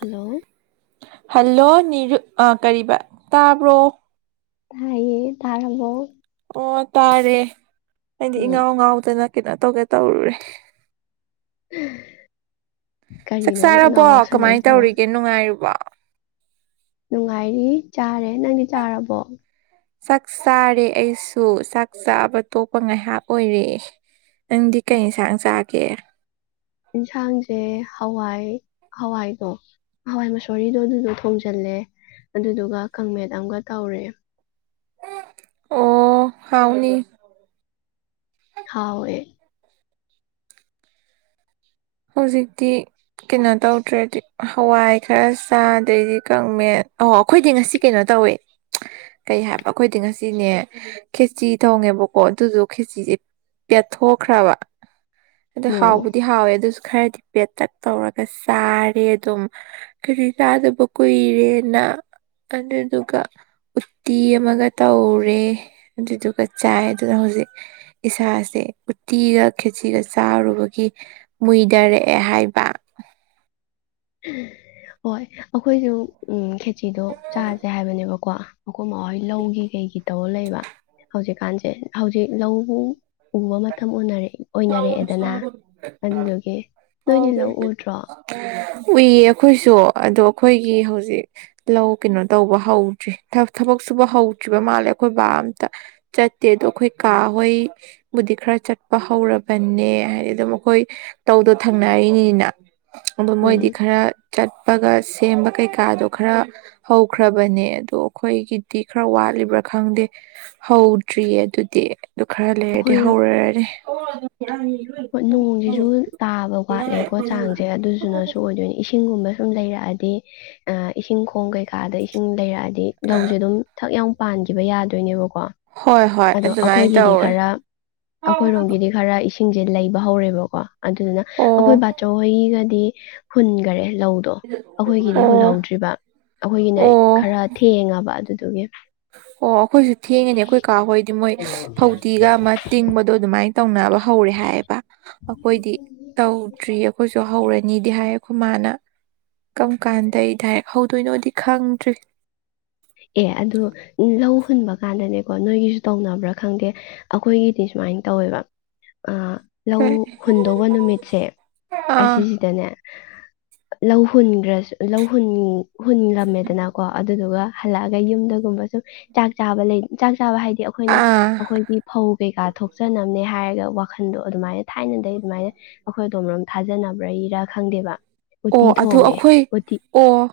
hello hello ꯑ ꯀꯔꯤꯕ ꯇꯥꯕ꯭ꯔꯣ ꯇꯥꯏꯌꯦ ꯊꯔꯕ ꯑꯣ ꯇꯥꯔꯦ ꯍꯥꯏꯗꯤ ꯎꯝ ꯏꯪꯉꯥꯎ ꯉꯥꯎꯗꯅ ꯀꯩꯅ ꯇꯧꯒꯦ ꯇꯧꯔꯨꯔꯦ ꯆꯥꯛ ꯀꯔꯤꯅꯣꯅꯦ ꯆꯥꯔꯕꯣ ꯏꯉꯥꯎ ꯀꯃꯥꯏꯅ ꯉꯥꯎꯁꯜꯂꯛꯏꯁꯤꯕꯣ ꯇꯧꯔꯤꯒꯦ ꯅꯨꯡꯉꯥꯏꯨꯔꯤꯕꯣ ꯅꯨꯡꯉꯥꯏꯔꯤ ꯆꯥꯔꯦ ꯅꯪꯗꯤ ꯆꯥꯔꯕꯣ ꯆꯥꯛ ꯆꯥꯔꯦ ꯑꯩꯁꯨ ꯆꯥꯛ ꯆꯥꯕ ꯇꯣꯛꯄ ꯉꯥꯏꯍꯥꯛ ꯑꯣꯏꯔꯦ ꯅꯪꯗꯤ ꯀꯩ ꯌꯦꯟꯁꯥꯡ ꯆꯥꯒꯦ ꯌꯦꯟꯁꯥꯡꯁꯦ ꯍꯋꯥꯏ ꯍꯋꯥꯏꯗꯣ ꯍꯋꯥꯏ ꯃꯁꯣꯔꯤꯗꯣ ꯑꯗꯨꯗꯣ ꯊꯣꯡꯖꯤꯜꯂꯦ ꯑꯗꯨꯗꯨꯒ ꯈꯥꯃꯦꯟ ꯑꯃꯒ ꯇꯧꯔꯦ ꯑꯣ ꯍꯥꯎꯥꯎꯅꯤ ꯈꯥꯎꯋꯦ ꯍꯧꯖꯤꯛꯇꯤ ꯀꯩꯅꯣ ꯇꯧꯗ꯭ꯔꯦꯗꯤ ꯍꯋꯥꯏ ꯈꯔ ꯆꯥꯗꯩꯗꯤ ꯀꯛꯃꯦꯟ ꯑꯍ ꯑꯩꯈꯣꯏꯗꯤ ꯉꯁꯤ ꯀꯩꯅꯣ ꯇꯧꯏꯦ ꯀꯩ ꯍꯥꯏꯕ ꯑꯩꯈꯣꯏꯗꯤ ꯉꯁꯤꯅꯦ ꯈꯦꯆꯤ ꯊꯣꯡꯉꯦꯕꯀꯣ ꯑꯗꯨꯁꯨ ꯈꯦꯆꯁꯤꯦ ꯄꯦꯠꯊꯣꯛꯈ꯭ꯔꯕ ꯑꯗ ꯑꯣ ꯍꯥꯎꯕꯨꯗꯤ ꯍꯥꯎꯑꯣ ꯑꯗꯨ ꯈꯔꯗꯤ ꯄꯦꯇꯛ ꯇꯧꯔꯒ ꯆꯥꯔꯦ ꯑꯗꯨꯝ ꯈꯦꯖꯤ ꯆꯥꯗꯕ ꯀꯨꯏꯔꯦꯅ ꯑꯗꯨꯗꯨꯒ ꯎꯠꯇꯤ ꯑꯃꯒ ꯇꯧꯔꯦ ꯑꯗꯨꯗꯨꯒ ꯆꯥꯏ ꯑꯗꯨꯅ ꯍꯧꯖꯤꯛ ꯏꯁꯥꯁꯦ ꯎꯠꯇꯤꯒ ꯈꯦꯖꯤꯒ ꯆꯥꯔꯨꯕꯒꯤ ꯃꯨꯏꯗꯔꯛꯑꯦ ꯍꯥꯏꯕ ꯍꯣꯏ ꯑꯩꯈꯣꯏꯁꯨ ꯎꯝꯦ ꯁꯤꯤꯗꯣ ꯆꯥꯥꯁꯦ ꯍꯥꯏꯕꯅꯦꯕꯀꯣ ꯑꯩꯈꯣꯏ ꯍꯣꯏ ꯂꯧꯒꯤ ꯀꯩꯒꯤ ꯇꯧꯕꯔ ꯂꯩꯕ ꯍꯧꯖꯤꯛ ꯀꯥꯟꯁꯦ ꯍꯧꯖꯤꯛ ꯂꯧ ꯎꯕ ꯃꯇꯝ ꯑꯣꯏꯅꯔꯛꯑꯦꯗꯅ ꯑꯗꯨꯗꯨꯒꯤ ꯅꯣꯏꯗꯤ ꯂꯧ ꯎꯗ꯭ꯔꯣ ꯎꯏꯌꯦ ꯑꯩꯈꯣꯏꯁꯨ ꯑꯗꯣ ꯑꯩꯈꯣꯏꯒꯤ ꯍꯧꯖꯤꯛ ꯂꯧ ꯀꯩꯅꯣ ꯇꯧꯕ ꯍꯧꯗ꯭ꯔꯤ ꯊꯕꯛ ꯁꯨꯕ ꯍꯧꯗ꯭ꯔꯤꯕ ꯃꯥꯜꯂꯦ ꯑꯩꯈꯣꯏ ꯕꯥ ꯑꯝꯇ ꯆꯠꯇꯦ ꯑꯗꯣ ꯑꯩꯈꯣꯏ ꯀꯥ ꯍꯣꯏ ꯕꯨꯗꯤ ꯈꯔ ꯆꯠꯄ ꯍꯧꯔꯕꯅꯦ ꯍꯥꯏꯗꯤ ꯑꯗꯨꯝ ꯃꯈꯣꯏ ꯇꯧꯗꯣ ꯊꯪꯅꯔꯤꯅꯤꯅ ꯑꯣ ꯃꯣꯏꯗꯤ ꯎꯝ ꯈꯔ ꯆꯠꯄꯒ ꯁꯦꯝꯕ ꯀꯩꯀꯥꯗꯣ ꯈꯔ ꯍꯧꯈ꯭ꯔꯕꯅꯦ ꯑꯗꯣ ꯑꯩꯈꯣꯏꯒꯤꯗꯤ ꯈꯔ ꯋꯥꯠꯂꯤꯕ꯭ꯔꯥ ꯈꯪꯗꯦ ꯍꯧꯗ꯭ꯔꯤꯌꯦ ꯑꯗꯨꯗꯤ ꯑꯗꯨ ꯈꯔ ꯂꯩ ꯇꯗꯤ ꯍꯧꯔꯗꯤ ꯍ ꯅꯣꯡꯁꯤꯁꯨ ꯇꯥꯕ ꯋꯥꯠꯂꯦꯀꯣ ꯆꯥꯡꯁꯦ ꯑꯗꯨꯗꯨꯅꯁꯨ ꯑꯣꯏꯗꯣꯏꯅꯦ ꯏꯁꯤꯡꯒꯨꯝꯕ ꯁꯨꯝ ꯂꯩꯔꯛꯑꯗꯤ ꯑ ꯏꯁꯤꯡ ꯈꯣꯡ ꯀꯩꯀꯥꯗ ꯏꯁꯤꯡ ꯂꯩꯔꯛꯑꯗꯤ ꯍꯥꯏꯗꯤ ꯂꯧꯁꯦ ꯑꯗꯨꯝ ꯊꯛ ꯌꯥꯝ ꯄꯥꯟꯈꯤꯕ ꯌꯥꯗꯣꯏꯅꯦꯕꯀꯣ ꯍꯣꯏ ꯍꯣꯏ ꯑꯗꯣ ꯑꯗꯨꯃꯥꯏꯅ ꯑꯩꯈꯣꯏꯒꯤꯗꯤ ꯇꯧꯋꯦ ꯈꯔ ꯑꯩꯈꯣꯏꯔꯣꯝꯒꯤꯗꯤ ꯈꯔ ꯏꯁꯤꯡ ꯁꯤꯡꯁꯦ ꯂꯩꯕ ꯍꯧꯔꯦꯕꯀꯣ ꯑꯗꯨꯗꯨꯅ ꯑꯩꯈꯣꯏ ꯑꯣ ꯕꯥꯆꯧꯍꯣꯏꯒꯗꯤ ꯍꯨꯟꯈꯔꯦ ꯂꯧꯗꯣ ꯑꯩꯈꯣꯏꯒꯤꯗꯤ ꯑꯣ ꯍꯨꯜꯍꯧꯗ꯭ꯔꯤꯕ ꯑꯩꯈꯣꯏꯒꯤꯅ ꯑꯣ ꯈꯔ ꯊꯦꯡꯉꯕ ꯑꯗꯨ ꯑꯗꯨꯒꯤ ꯑꯣ ꯑꯩꯈꯣꯏꯁꯨ ꯊꯦꯡꯉꯅꯤ ꯑꯩꯈꯣꯏ ꯍꯣꯏꯗꯤ ꯃꯣꯏ ꯐꯧꯗꯤꯤꯒ ꯑꯃ ꯇꯤꯡꯕꯗꯣ ꯑꯗꯨꯃꯥꯏꯅ ꯇꯧꯅꯕ ꯍꯧꯔꯦ ꯍꯥꯏꯌꯦꯕ ꯑꯩꯈꯣꯏꯗꯤ ꯇꯧꯗ꯭ꯔꯤ ꯑꯩꯈꯣꯏꯁꯨ ꯍꯧꯔꯅꯤꯗꯤ ꯍꯥꯏꯌꯦ ꯈꯨ ꯃꯥꯥꯅ ꯀꯔꯝ ꯀꯥꯟꯗꯩ ꯑꯩ ꯗꯥꯏꯔꯦꯛ ꯍꯧꯗꯣꯏꯅꯣꯗꯤ ꯈꯪꯗ꯭ꯔꯤ ꯑꯦ ꯑꯗꯣ ꯂꯧ ꯍꯨꯟꯕ ꯀꯥꯟꯗꯅꯦꯀꯣ ꯅꯣꯏꯒꯤꯁꯨ ꯇꯧꯅꯕ꯭ꯔꯥ ꯈꯪꯗꯦ ꯑꯈꯣꯏꯒꯤꯗꯤ ꯁꯨꯃꯥꯏꯅ ꯇꯧꯋꯦꯕ ꯑ ꯂꯧ ꯀꯩ ꯍꯨꯟꯗꯧꯕ ꯅꯨꯃꯤꯠꯁꯦ ꯑꯥ ꯑꯁꯤꯁꯤꯗꯅꯦ ꯂꯧ ꯍꯨꯟꯒ꯭ꯔ ꯂꯧ ꯍꯨꯟ ꯍꯨꯟꯂꯝꯃꯦꯗꯅꯥ ꯀꯣ ꯑꯗꯨꯗꯨꯒ ꯍꯜꯂꯛꯑꯒ ꯌꯨꯝꯗꯒꯨꯝꯕ ꯁꯨꯝ ꯆꯥꯛ ꯆꯥꯕ ꯂꯩ ꯆꯥꯛ ꯆꯥꯕ ꯍꯥꯏ ꯗꯤ ꯑꯈꯣꯏꯅ ꯑꯥ ꯑꯈꯣꯏꯒꯤ ꯐꯧ ꯀꯩ ꯀꯥ ꯊꯣꯛꯆꯅꯕꯅꯦ ꯍꯥꯏꯔꯒ ꯋꯥꯈꯟꯗꯣ ꯑꯗꯨꯃꯥꯏꯅ ꯊꯥꯏꯅꯗꯩ ꯑꯗꯨꯃꯥꯏꯅ ꯑꯈꯣꯏ ꯑꯗꯣꯝꯔꯣꯝ ꯊꯥꯖꯅꯕ꯭ꯔꯩ ꯔꯥ ꯈꯪꯗꯦꯕ ꯎꯇꯤ ꯑꯣ ꯑꯗꯨ ꯊꯣꯡꯉꯦ ꯑꯈꯣꯏ ꯎꯇꯤ ꯑꯣ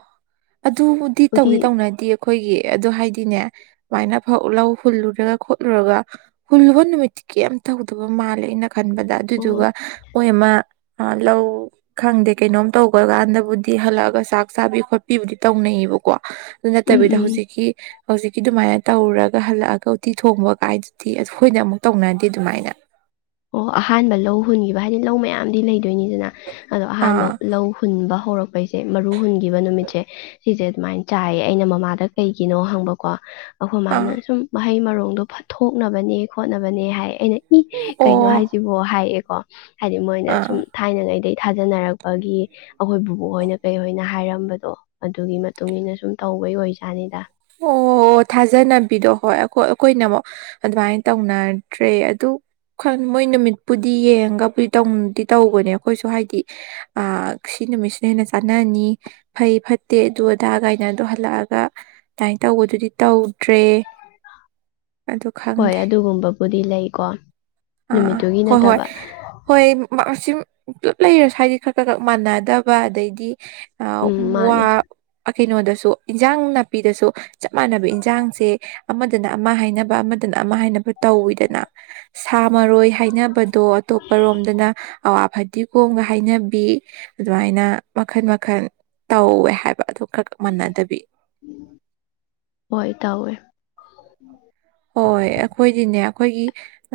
ꯑꯗꯨꯕꯨꯗꯤ ꯎꯇꯤ ꯇꯧꯗꯤ ꯇꯧꯅꯗꯤꯌꯦ ꯑꯩꯈꯣꯏꯒꯤ ꯑꯗꯨ ꯍꯥꯏꯗꯤꯅꯦ ꯑꯗꯨꯃꯥꯏꯅ ꯐꯧ ꯂꯧ ꯍꯨꯜꯂꯨꯔꯒ ꯈꯣꯠꯂꯨꯔꯒ ꯍꯨꯜꯂꯨꯕ ꯅꯨꯃꯤꯠꯇꯤ ꯀꯦꯏꯝ ꯇꯧꯗꯕ ꯃꯥꯜꯂꯦ ꯑꯩꯅ ꯈꯟꯕꯗ ꯑꯣ ꯑꯗꯨꯗꯨꯒ ꯃꯣꯏ ꯑꯃ ꯑꯥ ꯂꯧ ꯈꯪꯗꯦ ꯀꯩꯅꯣꯝ ꯇꯧꯕ ꯀꯥꯟꯗꯕꯨꯗꯤ ꯍꯜꯂꯛꯑꯒ ꯆꯥꯛ ꯆꯥꯕꯤ ꯈꯣꯠꯄꯤꯕꯨꯗꯤ ꯇꯧꯅꯩꯌꯦꯕꯀꯣ ꯑꯗꯨ ꯎꯝ ꯅꯠꯇꯕꯤꯗ ꯎꯝ ꯍꯧꯖꯤꯛꯀꯤ ꯍꯧꯖꯤꯛꯀꯤ ꯑꯗꯨꯃꯥꯏꯅ ꯇꯧꯔꯒ ꯍꯜꯂꯛꯑꯒ ꯎꯇꯤ ꯊꯣꯡꯕ ꯀꯥꯏꯗꯨꯗꯤ ꯑꯩꯈꯣꯏꯗ ꯑꯃꯨꯛ ꯇꯧꯅꯗꯦ ꯑꯗꯨꯃꯥꯏꯅ ꯑꯣ ꯑꯍꯥꯟꯕ ꯂꯧ ꯍꯨꯟꯒꯤꯕ ꯍꯥꯏꯗꯤ ꯂꯧ ꯃꯌꯥꯝꯗꯤ ꯂꯩ ꯗꯣꯏꯅꯤꯅ ꯑꯗꯣ ꯑꯍꯥꯟꯕ ꯑꯥ ꯂꯧ ꯍꯨꯟꯕ ꯍꯧꯔꯛ ꯄꯩꯖꯦ ꯃꯔꯨ ꯍꯨꯟꯒꯤꯕ ꯅꯨꯃꯤꯠꯁꯦ ꯁꯤꯖꯦ ꯑꯗꯨꯃꯥꯏ ꯆꯥꯏꯌꯦ ꯑꯩꯅ ꯃꯃꯥꯗ ꯀꯩꯒꯤꯅꯣ ꯍꯪꯕ ꯀꯣ ꯑꯥ ꯑꯈꯣꯃꯥꯅ ꯁꯨꯝ ꯃ ꯍꯩ ꯃꯔꯣꯡꯗꯣ ꯐꯠ ꯇꯣꯛꯅꯕꯅꯦ ꯈꯣꯠꯅꯕꯅꯦ ꯍꯥꯏ ꯑꯩꯅ [unintelligible] ꯀꯩꯅꯣ ꯑꯣ ꯍꯥꯏꯖꯤꯕꯣ ꯍꯥꯏꯌꯦ ꯀꯣ ꯍꯥꯏꯗꯤ ꯃꯣꯏꯅ ꯑꯥ ꯁꯨꯝ ꯊꯥꯏꯅꯉꯩꯗꯩ ꯊꯥꯖꯅꯔꯛꯄꯒꯤ ꯑꯈꯣꯏ ꯕꯨꯕꯣꯛ ꯍꯣꯏꯅ ꯀꯩꯍꯣꯏꯅ ꯍꯥꯏꯔꯝꯕꯗꯣ ꯑꯗꯨꯒꯤ ꯃꯇꯨꯡ ꯏꯟꯅ ꯁꯨꯝ ꯇꯧꯕꯒꯤ ꯑꯣꯏꯖꯥꯠꯅꯤꯗ ꯑꯣ ꯊꯥꯖꯅꯕꯤꯗꯣ ꯍꯣꯏ ꯑꯈꯣꯏ ꯑꯈꯣꯏꯅ ꯑꯃꯨꯛ ꯑꯗꯨꯃꯥꯏꯅ ꯇꯧꯅꯗ꯭ꯔꯦ ꯑꯗꯨ ꯈꯪ ꯃꯣꯏ ꯅꯨꯃꯤꯠꯄꯨꯗꯤ ꯌꯦꯡꯉꯒꯕꯨꯗꯤ ꯇꯧꯗꯤ ꯇꯧꯕꯅꯦ ꯑꯩꯈꯣꯏꯁꯨ ꯍꯥꯏꯗꯤ ꯑꯥ ꯁꯤ ꯅꯨꯃꯤꯠꯁꯤꯅ ꯍꯦꯟꯅ ꯆꯥꯟꯅꯅꯤ ꯐꯩ ꯐꯠꯇꯦ ꯑꯗꯨ ꯑꯗꯥ ꯀꯥꯏꯅ ꯑꯗꯨ ꯍꯜꯂꯛꯑꯒ ꯑꯗꯨꯃꯥꯏ ꯇꯧꯕꯗꯨꯗꯤ ꯇꯧꯗ꯭ꯔꯦ ꯑꯗꯨ ꯍꯣꯏ ꯈꯪꯗꯦ ꯑꯗꯨꯒꯨꯝꯕꯕꯨꯗꯤ ꯂꯩꯀꯣ ꯑꯥ ꯑꯥ ꯅꯨꯃꯤꯠꯇꯨꯒꯤ ꯍꯣꯏ ꯍꯣꯏ ꯅꯠꯇꯕ ꯍꯣꯏ ꯃꯥꯔꯁ ꯁꯤꯝ ꯄꯨꯜꯂꯞ ꯂꯩꯔꯁꯨ ꯍꯥꯏꯗꯤ ꯈꯔ ꯈꯔ ꯈꯛ ꯃꯥꯟꯅꯗꯕ ꯑꯗꯩꯗꯤ ꯑ ꯎꯝ ꯋꯥ ꯃꯥꯅꯦ ꯑ ꯀꯩꯅꯣꯗꯁꯨ ꯏꯟꯖꯥꯡ ꯅꯥ ꯅꯄꯤꯗꯁꯨ ꯆꯞ ꯃꯥꯟꯅꯕ ꯏꯟꯖꯥꯡꯁꯦ ꯑꯃꯗꯅ ꯑꯃ ꯍꯥꯏꯅꯕ ꯑꯃꯗꯅ ꯑꯃ ꯍꯥꯏꯅꯕ ꯇꯧꯋꯤꯗꯅ ꯁꯥ ꯃꯔꯣꯏ ꯍꯥꯏꯅꯕꯗꯣ ꯑꯇꯣꯞꯄꯔꯣꯝꯗꯅ ꯑꯋꯥ ꯐꯗꯤꯒꯣꯝꯒ ꯍꯥꯏꯅꯕꯤ ꯑꯗꯨꯃꯥꯏꯅ ꯃꯈꯟ ꯃꯈꯟ ꯇꯧꯋꯦ ꯍꯥꯏꯕ ꯑꯗꯨ ꯈꯛ ꯃꯟꯅꯗꯕꯤ ꯍꯣꯏ ꯇꯋꯦ ꯍꯣꯏ ꯑꯩꯈꯣꯏꯗꯤꯅꯦ ꯑꯩꯈꯣꯏꯒꯤ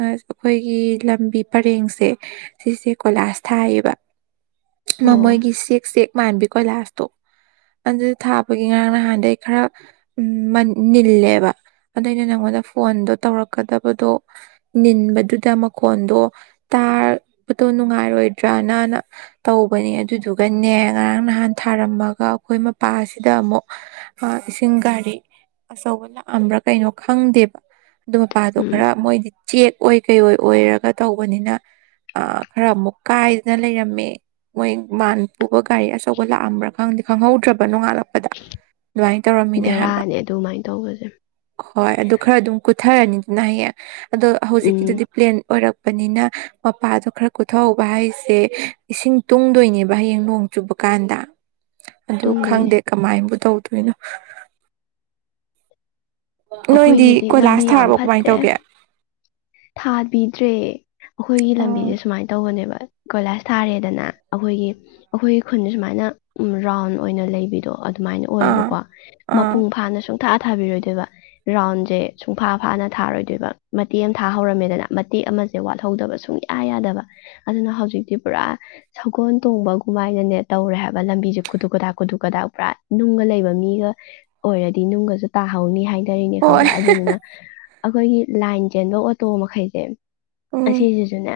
ꯑꯩꯈꯣꯏꯒꯤ ꯂꯝꯕꯤ ꯄꯔꯦꯡꯁꯦ ꯁꯤꯁꯦ ꯀꯣꯏꯂꯥꯁ ꯊꯥꯏꯌꯦꯕ ꯑꯣ ꯅꯃꯣꯏꯒꯤ ꯁꯤꯛꯁ ꯃꯥꯟꯕꯤꯀꯣ ꯂꯥꯁꯇꯣ ꯑꯗꯨꯗ ꯊꯥꯕꯒꯤ ꯉꯔꯥꯡ ꯅꯍꯥꯟꯗꯒꯤ ꯈꯔ ꯅꯤꯜꯂꯦꯕ ꯑꯗ ꯑꯩꯅ ꯅꯪꯉꯣꯟꯗ ꯐꯣꯟꯗꯣ ꯇꯧꯔꯛꯀꯗꯕꯗꯣ ꯅꯤꯟꯕꯗꯨꯗ ꯃꯈꯣꯟꯗꯣ ꯇꯥꯕꯗꯣ ꯅꯨꯡꯉꯥꯏꯔꯣꯏꯗ꯭ꯔꯅꯅ ꯇꯧꯕꯅꯦ ꯑꯗꯨꯗꯨꯒꯅꯦ ꯉꯔꯥꯡ ꯅꯍꯥꯟ ꯊꯥꯔꯝꯃꯒ ꯑꯩꯈꯣꯏ ꯃꯄꯥꯁꯤꯗ ꯑꯃꯨꯛ ꯏꯁꯤꯡ ꯒꯥꯔꯤ ꯑꯆꯧꯕ ꯂꯥꯛꯑꯝꯕ꯭ꯔꯥ ꯀꯩꯅꯣ ꯈꯪꯗꯦꯕ ꯑꯗꯨ ꯃꯄꯥꯗꯣ ꯎꯝ ꯈꯔ ꯃꯣꯏꯗꯤ ꯆꯦꯛ ꯑꯣꯏ ꯀꯩ ꯑꯣꯏ ꯑꯣꯏꯔꯒ ꯇꯧꯕꯅꯤꯅ ꯈꯔꯥ ꯑꯃꯨꯛ ꯀꯥꯏꯗꯅ ꯂꯩꯔꯝꯃꯦ ꯃꯣꯏ ꯃꯥꯟ ꯄꯨꯕ ꯒꯥꯔꯤ ꯑꯆꯧꯕ ꯂꯥꯛꯑꯝꯕ꯭ꯔꯥ ꯈꯪꯗꯤ ꯈꯪꯍꯧꯗ꯭ꯔꯕ ꯅꯣꯉꯛꯀꯞꯗ ꯑꯗꯨꯃꯥꯏꯅꯥ ꯇꯧꯔꯃꯤꯅꯦ ꯕꯦꯔꯥꯅꯦ ꯑꯗꯨꯃꯥꯏꯅ ꯇꯧꯕꯁꯦ ꯍꯣꯌ ꯑꯗꯨꯝ ꯈꯔꯥ ꯑꯗꯨꯝ [unintelligible] ꯑꯗꯣ ꯎꯝ ꯍꯧꯖꯤꯛꯀꯤꯗꯨꯗꯤ ꯄ꯭ꯂꯦꯟ ꯑꯣꯏꯔꯞ ꯂꯄꯅꯤꯅ ꯃꯄꯥꯗꯣ ꯈꯔ ꯀꯣꯊꯣꯛꯍꯧꯕ ꯍꯥꯏꯁꯦ ꯏꯁꯤꯡ ꯇꯨꯡꯗꯣꯏꯅꯦꯕ ꯍꯌꯦꯡ ꯅꯣꯡ ꯆꯨꯕ ꯀꯥꯟꯗ ꯑꯗꯨ ꯇꯨꯡꯗꯣꯏꯅꯦ ꯈꯪꯗꯦ ꯀꯃꯥꯏꯕꯨ ꯇꯧ [unintelligible] ꯅꯣꯏꯗꯤ ꯑꯩꯈꯣꯏꯒꯤꯗꯤ ꯀꯣꯏꯂꯥꯁ ꯂꯝꯕꯤ ꯌꯥꯝ ꯊꯥꯔꯕꯣ ꯀꯃꯥꯏꯅ ꯐꯠꯇꯦ ꯇꯧꯒꯦ ꯊꯥꯕꯤꯗ꯭ꯔꯦ ꯑꯩꯈꯣꯏꯒꯤ ꯂꯝꯕꯤꯁꯦ ꯁꯨꯃꯥꯏꯅ ꯇꯧꯕꯅꯦꯕꯥ ꯀꯣꯏꯂꯥꯁ ꯊꯥꯔꯦꯗꯅ ꯑꯩꯈꯣꯏꯒꯤ ꯑꯩꯈꯣꯏꯒꯤ ꯈꯨꯟꯁꯦ ꯁꯨꯃꯥꯏꯅ ꯔꯥꯎꯟ ꯑꯣꯏꯅ ꯂꯩꯕꯤꯗꯣ ꯑꯗꯨꯃꯥꯏꯅ ꯑꯥ ꯑꯣꯏꯌꯦꯕꯀꯣ ꯑꯥ ꯃꯄꯨꯡ ꯐꯥꯅ ꯁꯨꯝ ꯄꯨꯡꯊꯥ ꯊꯥꯕꯤꯔꯣꯏꯗꯣꯏꯕ ꯔꯥꯎꯟꯁꯦ ꯁꯨꯡꯐꯥ ꯐꯥꯅ ꯊꯥꯔꯣꯏꯗꯣꯏꯕ ꯃꯇ ꯊꯥꯍꯧꯔꯝꯃꯦꯗꯅ ꯃꯇꯦꯛ ꯑꯃꯁꯦ ꯋꯥꯠꯍꯧꯗꯕ ꯁꯨꯡꯌꯥ ꯌꯥꯗꯕ ꯑꯗꯨꯅ ꯍꯧꯖꯤꯛꯇꯤ ꯄꯨꯔꯥ ꯁꯒꯣꯜ ꯇꯣꯡꯕꯒꯨꯝꯃꯥꯏꯅꯅꯦ ꯇꯧꯔꯦ ꯍꯥꯏꯕ ꯂꯝꯕꯤꯁꯦ ꯈꯨꯠ ꯈꯨꯗꯥꯛ ꯈꯨꯠꯨꯀꯗꯥꯛ ꯄꯨꯔꯥ ꯅꯨꯡꯒ ꯂꯩꯕ ꯃꯤꯒ ꯑꯣꯏꯔꯗꯤ ꯅꯨꯡꯒꯁꯨ ꯇꯥꯍꯧꯅꯤ ꯍꯥꯏꯅ ꯀꯅꯦ ꯍꯣꯏ ꯈꯪꯕ꯭ꯔꯥ ꯑꯗꯨꯗꯨꯅꯥ ꯑꯩꯈꯣꯏꯒꯤ ꯕꯂꯥꯏꯟ ꯆꯦꯟꯗꯣꯛ ꯑꯣꯇꯣ ꯃꯈꯩꯁꯦ ꯁꯤ ꯎꯝ ꯌꯣꯖꯅ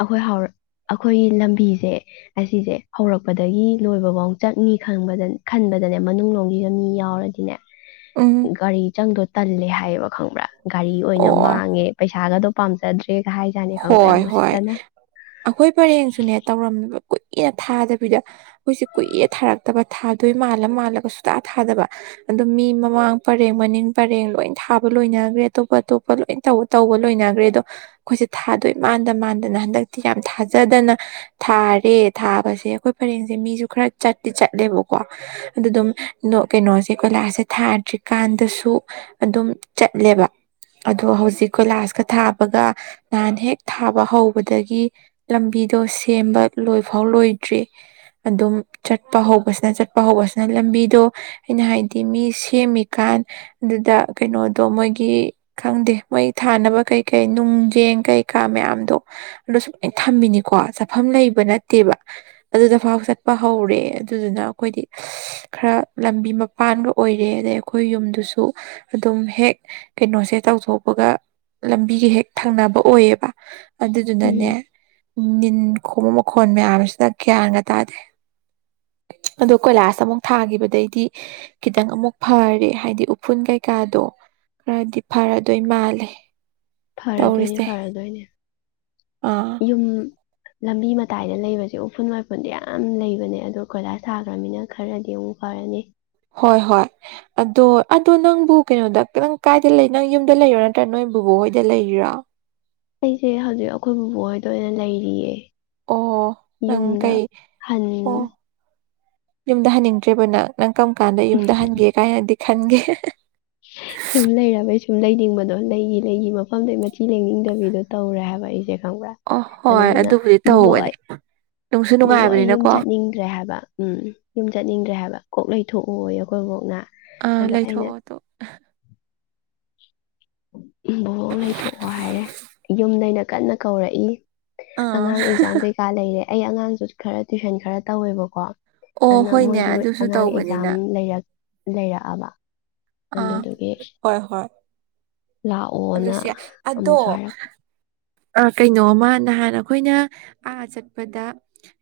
ꯑꯩꯈꯣꯏ ꯍꯧꯛ ꯑꯩꯈꯣꯏꯒꯤ ꯂꯝꯕꯤꯁꯦ ꯑꯁꯤꯁꯦ ꯍꯧꯔꯛꯄꯗꯒꯤ ꯂꯣꯏꯕꯐꯥꯎ ꯆꯠꯅꯤꯕꯗ ꯈꯟꯕꯗꯅꯦ ꯃꯅꯨꯡ ꯂꯣꯝꯒꯤꯒ ꯃꯤ ꯌꯥꯎꯔꯗꯤꯅꯦ ꯎꯝ ꯒꯥꯔꯤ ꯆꯪꯗ ꯇꯜꯂꯦ ꯍꯥꯏꯌꯦꯕ ꯈꯪꯕ꯭ꯔꯥ ꯒꯥꯔꯤ ꯑꯣꯏꯅ ꯃꯥ ꯑꯣ ꯄꯩꯁꯥꯒꯗꯣ ꯄꯥꯝꯖꯗ꯭ꯔꯦ ꯍꯣꯏ ꯍꯣꯏ ꯑꯩꯈꯣꯏ ꯄꯔꯦꯡꯁꯨꯅꯦ ꯇꯧꯔꯝꯃꯦꯕ ꯀꯨꯏꯅ ꯊꯥꯗꯕꯤꯗ ꯑꯩꯈꯣꯏꯁꯦ ꯀꯨꯏꯌꯦ ꯊꯥꯔꯛꯇꯕ ꯊꯥꯗꯣꯏ ꯃꯥꯜꯂ ꯃꯥꯜꯂꯒ ꯁꯨꯇꯥ ꯊꯥꯗꯕ ꯑꯗꯣ ꯃꯤ ꯃꯃꯥꯡ ꯄꯔꯦꯡ ꯃꯅꯤꯡ ꯄꯔꯦꯡ ꯂꯣꯏ ꯊꯥꯕ ꯂꯣꯏꯅꯈ꯭ꯔꯦ ꯑꯇꯣꯞ ꯑꯇꯣꯞꯄ ꯂꯣꯏ ꯇꯧꯕ ꯂꯣꯏꯅꯈ꯭ꯔꯦ ꯑꯗꯣ ꯑꯩꯈꯣꯏꯁꯦ ꯊꯥꯗꯣꯏ ꯃꯥꯟꯗ ꯃꯥꯟꯗꯅ ꯍꯟꯗꯛꯇꯤ ꯌꯥꯝ ꯊꯥꯖꯗꯅ ꯊꯥꯔꯦ ꯊꯥꯕꯁꯦ ꯑꯩꯈꯣꯏ ꯄꯔꯦꯡꯁꯦ ꯃꯤꯁꯨ ꯈꯔ ꯆꯠꯇꯤ ꯆꯠꯂꯦꯕꯀꯣ ꯑꯗꯨ ꯑꯗꯨꯝ ꯀꯩꯅꯣꯁꯦ ꯀꯣꯏꯂꯥꯁꯁꯦ ꯊꯥꯗ꯭ꯔꯤꯀꯥꯟꯗꯁꯨ ꯑꯗꯨꯝ ꯆꯠꯂꯦꯕ ꯑꯗꯣ ꯍꯧꯖꯤꯛ ꯀꯣꯏꯂꯥꯁꯀ ꯊꯥꯕꯒ ꯅꯍꯥꯟ ꯍꯦꯛ ꯊꯥꯕ ꯍꯧꯕꯗꯒꯤ ꯂꯝꯕꯤꯗꯣ ꯁꯦꯝꯕ ꯂꯣꯏꯐꯥꯎ ꯂꯣꯏꯗ꯭ꯔꯤ ꯑꯗꯨꯝ ꯆꯠꯄ ꯍꯧꯕꯁꯤꯅ ꯆꯠꯄ ꯍꯧꯕꯁꯤꯅ ꯂꯝꯕꯤꯗꯣ ꯑꯩꯅ ꯍꯥꯏꯗꯤ ꯃꯤ ꯁꯦꯝꯃꯤꯀꯥꯟ ꯑꯗꯨꯗ ꯀꯩꯅꯣꯗꯣ ꯃꯣꯏꯒꯤ ꯈꯪꯗꯦ ꯃꯣꯏ ꯊꯥꯅꯕ ꯀꯩꯀꯩ ꯅꯨꯡꯖꯡ ꯀꯩꯀꯥ ꯃꯌꯥꯝꯗꯣ ꯑꯗꯣ ꯁꯨ ꯂꯥꯏꯅ ꯊꯝꯃꯤꯅꯤꯀꯣ ꯆꯥꯐꯝ ꯂꯩꯕ ꯅꯠꯇꯦꯕ ꯑꯗꯨꯗ ꯐꯥꯎ ꯆꯠꯄ ꯍꯧꯔꯦ ꯑꯗꯨꯗꯨꯅ ꯑꯩꯈꯣꯏꯗꯤ ꯈꯔ ꯂꯝꯕꯤ ꯃꯄꯥꯟꯒ ꯑꯣꯏꯔꯦ ꯑꯗꯩ ꯑꯩꯈꯣꯏ ꯌꯨꯝꯗꯨꯁꯨ ꯑꯗꯨꯝ ꯍꯦꯛ ꯀꯩꯅꯣꯁꯦ ꯇꯧꯊꯣꯛꯄꯒ ꯂꯝꯕꯤꯒ ꯍꯦꯛ ꯊꯪꯅꯕ ꯑꯣꯏꯌꯦꯕ ꯑꯗꯨꯗꯨꯅꯅꯦ ꯎꯝ ꯅꯤꯟ ꯈꯣꯡꯕ ꯃꯈꯣꯟꯜ ꯃꯌꯥꯝꯁꯤꯗ ꯒ꯭ꯌꯥꯟꯒ ꯇꯥꯗꯦ ꯑꯗꯣ ꯀꯣꯏꯂꯥꯁ ꯑꯃꯨꯛ ꯊꯥꯒꯤꯈꯤꯕꯗꯩꯗꯤ ꯈꯤꯇꯪ ꯑꯃꯨꯛ ꯐꯔꯦ ꯍꯥꯏꯗꯤ ꯎꯐꯨꯟ ꯀꯩꯀꯥꯗꯣ ꯈꯔꯗꯤ ꯐꯔꯗꯣꯏ ꯃꯥꯜꯂꯦ ꯐꯔꯗꯣꯏꯅꯦ ꯇꯧꯔꯤꯁꯦ ꯐꯔꯗꯣꯏꯅꯦ ꯑꯥ ꯌꯨꯝ ꯂꯝꯕꯤ ꯃꯇꯥꯏꯗ ꯂꯩꯕꯁꯦ ꯎꯐꯨꯜ ꯋꯥꯏꯐꯨꯜꯗ ꯌꯥꯝ ꯂꯩꯕꯅꯦ ꯑꯗꯣ ꯀꯣꯏꯂꯥꯁ ꯁꯥꯈ꯭ꯔꯅꯤꯅ ꯈꯔꯗꯤ ꯑꯃꯨꯛ ꯐꯔꯅꯤ ꯍꯣꯏ ꯍꯣꯏ ꯑꯗꯣ ꯑꯗꯣ ꯅꯪꯕꯨ ꯀꯩꯅꯣꯗ ꯈꯤꯇꯪ ꯀꯥꯏꯗ ꯂꯩ ꯅꯪ ꯌꯨꯝꯗ ꯂꯩꯔꯣ ꯅꯠꯇ꯭ꯔꯥ ꯅꯣꯏꯕꯨꯕ ꯍꯣꯏꯗ ꯂꯩꯔꯤꯔꯥ ꯑꯩꯁꯦ ꯍꯧꯖꯤꯛ ꯑꯩꯈꯣꯏ ꯕꯨꯕ ꯍꯣꯏꯗ ꯑꯣꯏꯅ ꯂꯩꯔꯤꯌꯦ ꯑꯣ ꯅꯪ ꯌꯨꯝꯗ ꯀꯩ ꯍꯟ ꯑꯣ ꯌꯨꯝꯗ ꯍꯟꯅꯤꯡꯗ꯭ꯔꯦꯕ ꯅꯪ ꯅꯪ ꯀꯝ ꯀꯥꯟꯗ ꯌꯨꯝꯗ ꯍꯟꯒꯦ ꯀꯥꯏꯅꯗꯤ ꯈꯪꯒꯦ ꯁꯨꯝ ꯂꯩꯔꯕꯩ ꯁꯨꯝ ꯂꯩꯅꯤꯡꯕꯗꯣ ꯂꯩꯒꯤ ꯂꯩꯒꯤ ꯃꯐꯝꯗꯩ ꯃꯆꯤ ꯂꯩꯅꯤꯡꯗꯕꯤꯗꯣ ꯇꯧꯔꯦ ꯍꯥꯏꯕ ꯑꯩꯁꯦ ꯈꯪꯕ꯭ꯔ ꯑ ꯍꯣꯏ ꯑꯗꯨꯗꯨꯅ ꯑꯗꯨꯕꯨꯗꯤ ꯕꯕ ꯇꯧꯕꯅꯦ ꯅꯨꯡꯁꯨ ꯕꯕꯣꯛ ꯌꯨꯝ ꯅꯨꯡꯉꯥꯏꯕꯅꯤꯅꯀꯣ ꯆꯠꯅꯤꯡꯗ꯭ꯔꯦ ꯍꯥꯏꯕ ꯎꯝ ꯌꯨꯝ ꯆꯠꯅꯤꯡꯗ꯭ꯔꯦ ꯍꯥꯏꯕ ꯀꯣꯛꯂꯩ ꯊꯣꯛꯎꯏ ꯑꯩꯈꯣꯏꯕꯧꯅ ꯑꯥ ꯂꯩꯊꯣꯛꯑꯣ ꯇ ꯎ ꯕꯋꯣꯡ ꯂꯩꯊꯣꯛꯑꯣ ꯍꯥꯏꯔꯦ ꯌꯨꯝꯗꯩꯅ ꯀꯟꯅ ꯀꯧꯔꯛꯏ ꯑꯥ ꯑꯉꯥꯡ ꯑꯦꯛꯖꯥꯝ ꯀꯩꯀꯥ ꯂꯩꯔꯦ ꯑꯩ ꯑꯉꯥꯡꯁꯨ ꯈꯔ ꯇꯨꯏꯁꯟ ꯈꯔ ꯇꯧꯋꯦꯕꯀꯣ ꯑꯣ ꯑꯗꯨꯅ ꯍꯣꯏꯅꯦ ꯃꯣꯏꯁꯨ ꯑꯗꯨꯁꯨ ꯑꯉꯥꯡ ꯑꯦꯛꯖꯥꯝ ꯇꯧꯕꯅꯤꯅ ꯂꯩꯔꯛ ꯂꯩꯔꯛꯑꯕ ꯑ ꯑꯗꯨꯗꯨꯒꯤ ꯍꯣꯏ ꯍꯣꯏ ꯂꯥꯛꯑꯣꯅ ꯂꯁꯤꯌꯥ ꯑꯗꯣ ꯑꯃꯨꯛꯁꯨ ꯍꯥꯏꯔꯛ ꯀꯩꯅꯣꯃ ꯅꯍꯥꯟ ꯑꯩꯈꯣꯏꯅ ꯑꯥ ꯆꯠꯄꯗ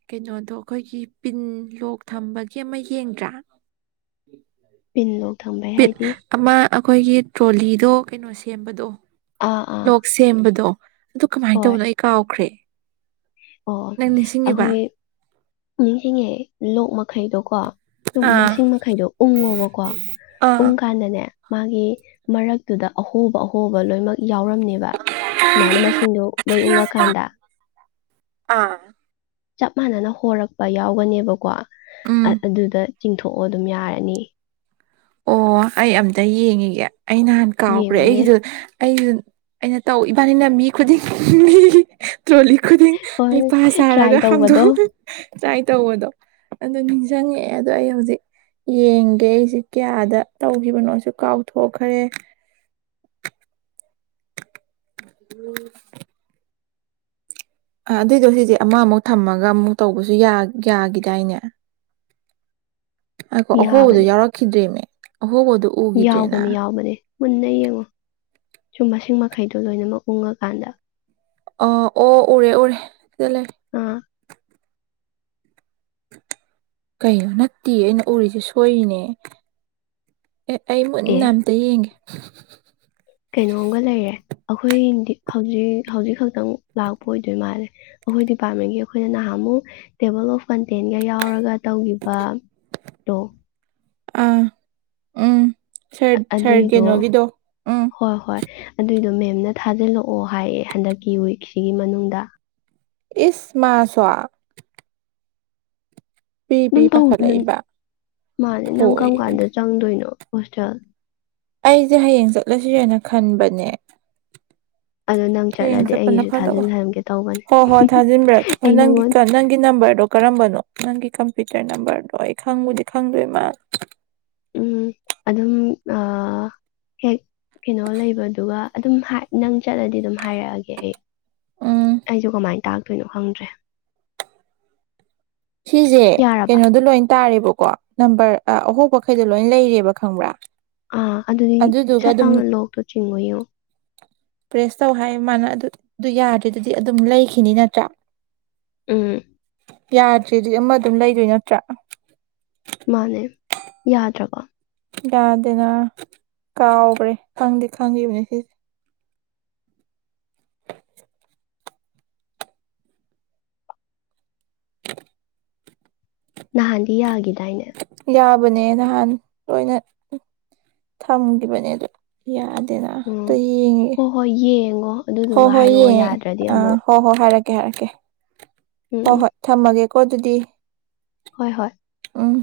ꯀꯩꯅꯣꯗꯣ ꯑꯩꯈꯣꯏꯒꯤ ꯄꯤꯟ ꯂꯣꯛ ꯊꯝꯕꯒꯤ ꯑꯃ ꯌꯦꯡꯗ꯭ꯔꯥ ꯄꯤꯟ ꯂꯣꯛ ꯊꯝꯕꯩ ꯍꯥꯏꯗꯤ ꯑꯃ ꯑꯩꯈꯣꯏꯒꯤ ꯇ꯭ꯔꯣꯂꯤꯗꯣ ꯀꯩꯅꯣ ꯁꯦꯝꯕꯗꯣ ꯑꯥ ꯑꯥ ꯂꯣꯛ ꯁꯦꯝꯕꯗꯣ ꯑꯗꯨ ꯀꯃꯥꯏꯅ ꯍꯣꯏ ꯇꯧꯕꯅꯣ ꯑꯩ ꯀꯥꯎꯈ꯭ꯔꯦ ꯑꯣ ꯅꯪ ꯅꯤꯡꯁꯤꯡꯉꯤꯕ ꯑꯩꯈꯣꯏ ꯅꯤꯡꯁꯤꯡꯉꯦ ꯂꯣꯛ ꯃꯈꯩꯗꯣ ꯀꯣ ꯨꯝ ꯑꯥ ꯃꯁꯤꯡ ꯃꯈꯩꯗꯣ ꯎꯪꯉꯣꯕꯀꯣ ꯎꯪꯀꯥꯟꯗꯅꯦ ꯃꯥꯒꯤ ꯃꯔꯛꯇꯨꯗ ꯑꯍꯣꯕ ꯑꯍꯣꯕ ꯐ ꯂꯣꯏꯅꯃꯛ ꯌꯥꯎꯔꯝꯅꯦꯕ ꯁꯨꯃꯥꯏꯅ ꯃꯁꯤꯡꯗ ꯂꯣꯏ ꯑꯥ ꯎꯪꯉꯀꯥꯟꯗ ꯑꯥ ꯆꯞ ꯃꯥꯟꯅꯅ ꯍꯣꯔꯛꯄ ꯌꯥꯎꯒꯅꯦꯕꯀꯣ ꯎꯝ ꯑꯗꯨꯗ ꯆꯤꯡꯊꯣꯛꯑꯣ ꯑꯗꯨꯝ ꯌꯥꯔꯅꯤ ꯑꯣ ꯑꯩ ꯑꯝꯇ ꯌꯦꯡꯉꯒꯦ ꯑꯩ ꯅꯍꯥꯟ ꯀꯥꯎꯈ꯭ꯔꯦ ꯌꯦꯡꯉꯨꯅꯦ ꯑꯩꯒꯤꯗꯣ ꯑꯩ ꯑꯩꯅ ꯇꯧ ꯏꯕꯥꯅꯤꯅ ꯃꯤ ꯈꯨꯗꯤꯡ ꯃꯤ ꯇ꯭ꯔꯣꯂꯤꯛ ꯈꯨꯗꯤꯡ ꯍꯣꯏ ꯏꯄꯥ ꯇ꯭ꯔꯥꯏ ꯁꯥꯔꯒ ꯇꯧꯕꯗꯣ ꯍꯥꯥꯡꯗꯣꯛꯎ ꯇ꯭ꯔꯥꯏ ꯇꯧꯕꯗꯣ ꯑꯗꯣ ꯅꯤꯡꯁꯤꯡꯉꯛꯑꯦ ꯑꯗꯣ ꯑꯩ ꯍꯧꯖꯤꯛ ꯌꯦꯡꯒꯦ ꯑꯩꯁꯦ ꯀꯌꯥꯗ ꯇꯧꯈꯤꯕꯅꯣꯁꯨ ꯀꯥꯎꯊꯣꯛꯈ꯭ꯔꯦ ꯎ ꯑ ꯑꯗꯨꯑꯣꯏꯗꯣ ꯁꯤꯗꯤ ꯑꯃꯃꯨꯛ ꯊꯝꯃꯒ ꯑꯃꯨꯛ ꯇꯧꯕꯁꯨ ꯌꯥꯒꯤꯗꯥꯏꯅꯦ ꯑꯣ ꯑꯍꯣꯕꯗꯣ ꯌꯥꯕꯅꯦ ꯌꯥꯎꯔꯛꯈꯤꯗ꯭ꯔꯦꯅꯦ ꯌꯥꯎꯕꯅꯦ ꯌꯥꯎꯕꯅꯦ ꯃꯨꯟꯅ ꯌꯦꯡꯉꯣ ꯁꯨꯝꯕ ꯃꯁꯤꯡ ꯃꯈꯩꯗꯣ ꯂꯣꯏꯅꯃꯛ ꯎꯡꯉꯀꯥꯟꯗ ꯑ ꯑꯣ ꯎꯔꯦ ꯎꯔꯦ ꯆꯂꯦ ꯑꯥ ꯀꯩꯅꯩꯅꯣ ꯅꯠꯇꯦ ꯑꯩꯅ ꯎꯔꯤꯁꯦ ꯁꯣꯏꯔꯤꯅꯦ ꯑꯦ ꯑꯩ ꯑꯦ ꯃꯨꯟꯅ ꯑꯝꯇ ꯌꯦꯡꯒꯦ ꯀꯩꯅꯣꯝꯒ ꯂꯩꯔꯦ ꯑꯩꯈꯣꯏ ꯍꯧꯖꯤꯛ ꯍꯧꯖꯤꯛ ꯈꯛꯇꯪ ꯂꯥꯛꯄ ꯑꯣꯏꯗꯣꯏ ꯃꯥꯜꯂꯦ ꯑꯩꯈꯣꯏ ꯗꯤꯄꯥꯔꯠꯃꯦꯟꯒꯤ ꯑꯩꯈꯣꯏꯅ ꯅꯍꯥꯟꯃꯨꯛ ꯇꯦꯕꯜ ꯑꯣꯐ ꯇꯦꯟꯒ ꯌꯥꯎꯔꯒ ꯇꯧꯈꯤꯕ ꯗꯣ ꯑꯥ ꯎꯝ ꯁꯥꯔ ꯁꯥꯔ ꯑꯗꯨꯏꯗꯣ ꯀꯩꯅꯣꯒꯤꯗꯣ ꯎꯝ ꯍꯣꯏ ꯍꯣꯏ ꯑꯗꯨꯏꯗꯣ ꯃꯦꯝ ꯑꯅ ꯊꯥꯖꯤꯜꯂꯛꯑꯣ ꯍꯥꯏꯌꯦ ꯍꯟꯗꯛꯀꯤ ꯋꯤꯛꯁꯤꯒꯤ ꯃꯅꯨꯡꯗ ꯏꯁꯃ ꯆꯣ ꯄ꯭ꯔꯤ ꯑꯗꯨꯝ ꯇꯗꯅ ꯄꯥꯈꯠꯂꯛꯏꯕ ꯃꯥꯅꯦ ꯅꯪ ꯍꯣꯏ ꯀꯔꯝ ꯀꯥꯟꯗ ꯆꯪꯗꯣꯏꯅꯣ ꯄꯆꯦꯜ ꯑꯩꯁꯦ ꯍꯌꯦꯡ ꯆꯠꯂꯁꯤ ꯍꯥꯏꯅ ꯈꯟꯕꯅꯦ ꯑꯗꯣ ꯅꯪ ꯍꯌꯦꯡ ꯆꯠꯂꯗꯤ ꯆꯠꯄꯅ ꯑꯩꯒꯤꯁꯨ ꯐꯗ ꯊꯥꯖꯤꯟꯍꯟꯒꯦ ꯇꯧꯕꯅꯦ ꯍꯣ ꯍꯣꯏ ꯊꯥꯖꯤꯟꯕꯤꯔꯒꯦ ꯑꯩ ꯅꯪꯒꯤ ꯅꯪꯉꯣꯟ ꯅꯪꯒꯤ ꯅꯝꯕꯔꯗꯣ ꯀꯔꯝꯕꯅꯣ ꯅꯪꯒꯤ ꯀꯝꯄ꯭ꯌꯨꯇꯔ ꯅꯝꯕꯔꯗꯣ ꯑꯩ ꯈꯪꯉꯨꯗꯤ ꯈꯪꯗꯣꯏꯃ ꯎꯝ ꯑꯗꯨꯝ ꯍꯦꯛ ꯀꯩꯅꯣ ꯂꯩꯕꯗꯨꯒ ꯑꯗꯨꯝ ꯅꯪ ꯆꯠꯂꯗꯤ ꯑꯗꯨꯝ ꯍꯥꯏꯔꯛꯑꯒꯦ ꯑꯩ ꯎꯝ ꯑꯩꯁꯨ ꯀꯃꯥꯏꯅ ꯇꯥꯛꯇꯣꯏꯅꯣ ꯈꯪꯗ꯭ꯔꯦ ꯁꯤꯁꯦ ꯌꯥꯔꯕ ꯀꯩꯅꯣꯗꯣ ꯂꯣꯏ ꯇꯥꯔꯦꯕꯀꯣ ꯅꯝꯕꯔ ꯑ ꯑꯍꯣꯄꯈꯩꯗ ꯂꯣꯏ ꯂꯩꯔꯦꯕ ꯈꯪꯕ꯭ꯔꯥ ꯑꯥ ꯑꯗꯨꯗꯤ ꯑꯗꯨꯗꯨꯒ ꯁꯠ ꯑꯗꯨꯝ ꯂꯥꯎꯅ ꯂꯣꯛꯇꯣ ꯆꯤꯡꯕꯌꯨ ꯄ꯭ꯔꯦꯁ ꯇꯧ ꯍꯥꯏ ꯃꯥꯅ ꯑꯗꯨ ꯑꯗꯨ ꯌꯥꯗ꯭ꯔꯦ ꯑꯗꯨꯗꯤ ꯑꯗꯨꯝ ꯂꯩꯈꯤꯅꯤ ꯅꯠꯇ꯭ꯔꯥ ꯎꯝ ꯌꯥꯗ ꯁꯤꯗꯤ ꯑꯃ ꯑꯗꯨꯝ ꯂꯩꯗꯣꯏ ꯅꯠꯇ꯭ꯔꯥ ꯃꯥꯅꯦ ꯌꯥꯗ꯭ꯔꯕꯣ ꯌꯥꯗꯦꯅ ꯀꯥꯎꯈ꯭ꯔꯦ ꯈꯪꯗꯦ ꯈꯪꯉꯕꯅꯤ ꯁꯤꯁꯦ ꯅꯜꯂꯤ ꯍꯥꯏꯒꯦ ꯇꯥꯏꯅꯦ ꯇꯧꯕꯅꯦ ꯅꯍꯥꯟ ꯂꯣꯏꯅ ꯊꯝꯈꯤꯕꯅꯦ ꯑꯗꯨ ꯌꯥꯅꯤ ꯅ ꯎꯝ ꯇ ꯌꯦꯡꯉꯦ ꯍꯣꯏ ꯍꯣꯏ ꯌꯦꯡꯉꯣ ꯍꯣꯏ ꯑꯗꯨꯗꯨꯒ ꯍꯣꯏ ꯍꯥꯏꯔꯛꯑꯣ ꯌꯦꯡꯉꯦ ꯌꯥꯗ꯭ꯔꯗꯤ ꯑꯥ ꯑꯃꯨꯛ ꯍꯣꯏ ꯍꯣꯏ ꯍꯥꯏꯔꯛꯀꯦ ꯍꯥꯏꯔꯛꯀꯦ ꯎꯝ ꯍꯣꯏ ꯎꯝ ꯍꯣꯏ ꯊꯝꯃꯒꯦ ꯀꯗꯗꯤ ꯍꯣꯏ ꯍꯣꯏ ꯑꯣꯝ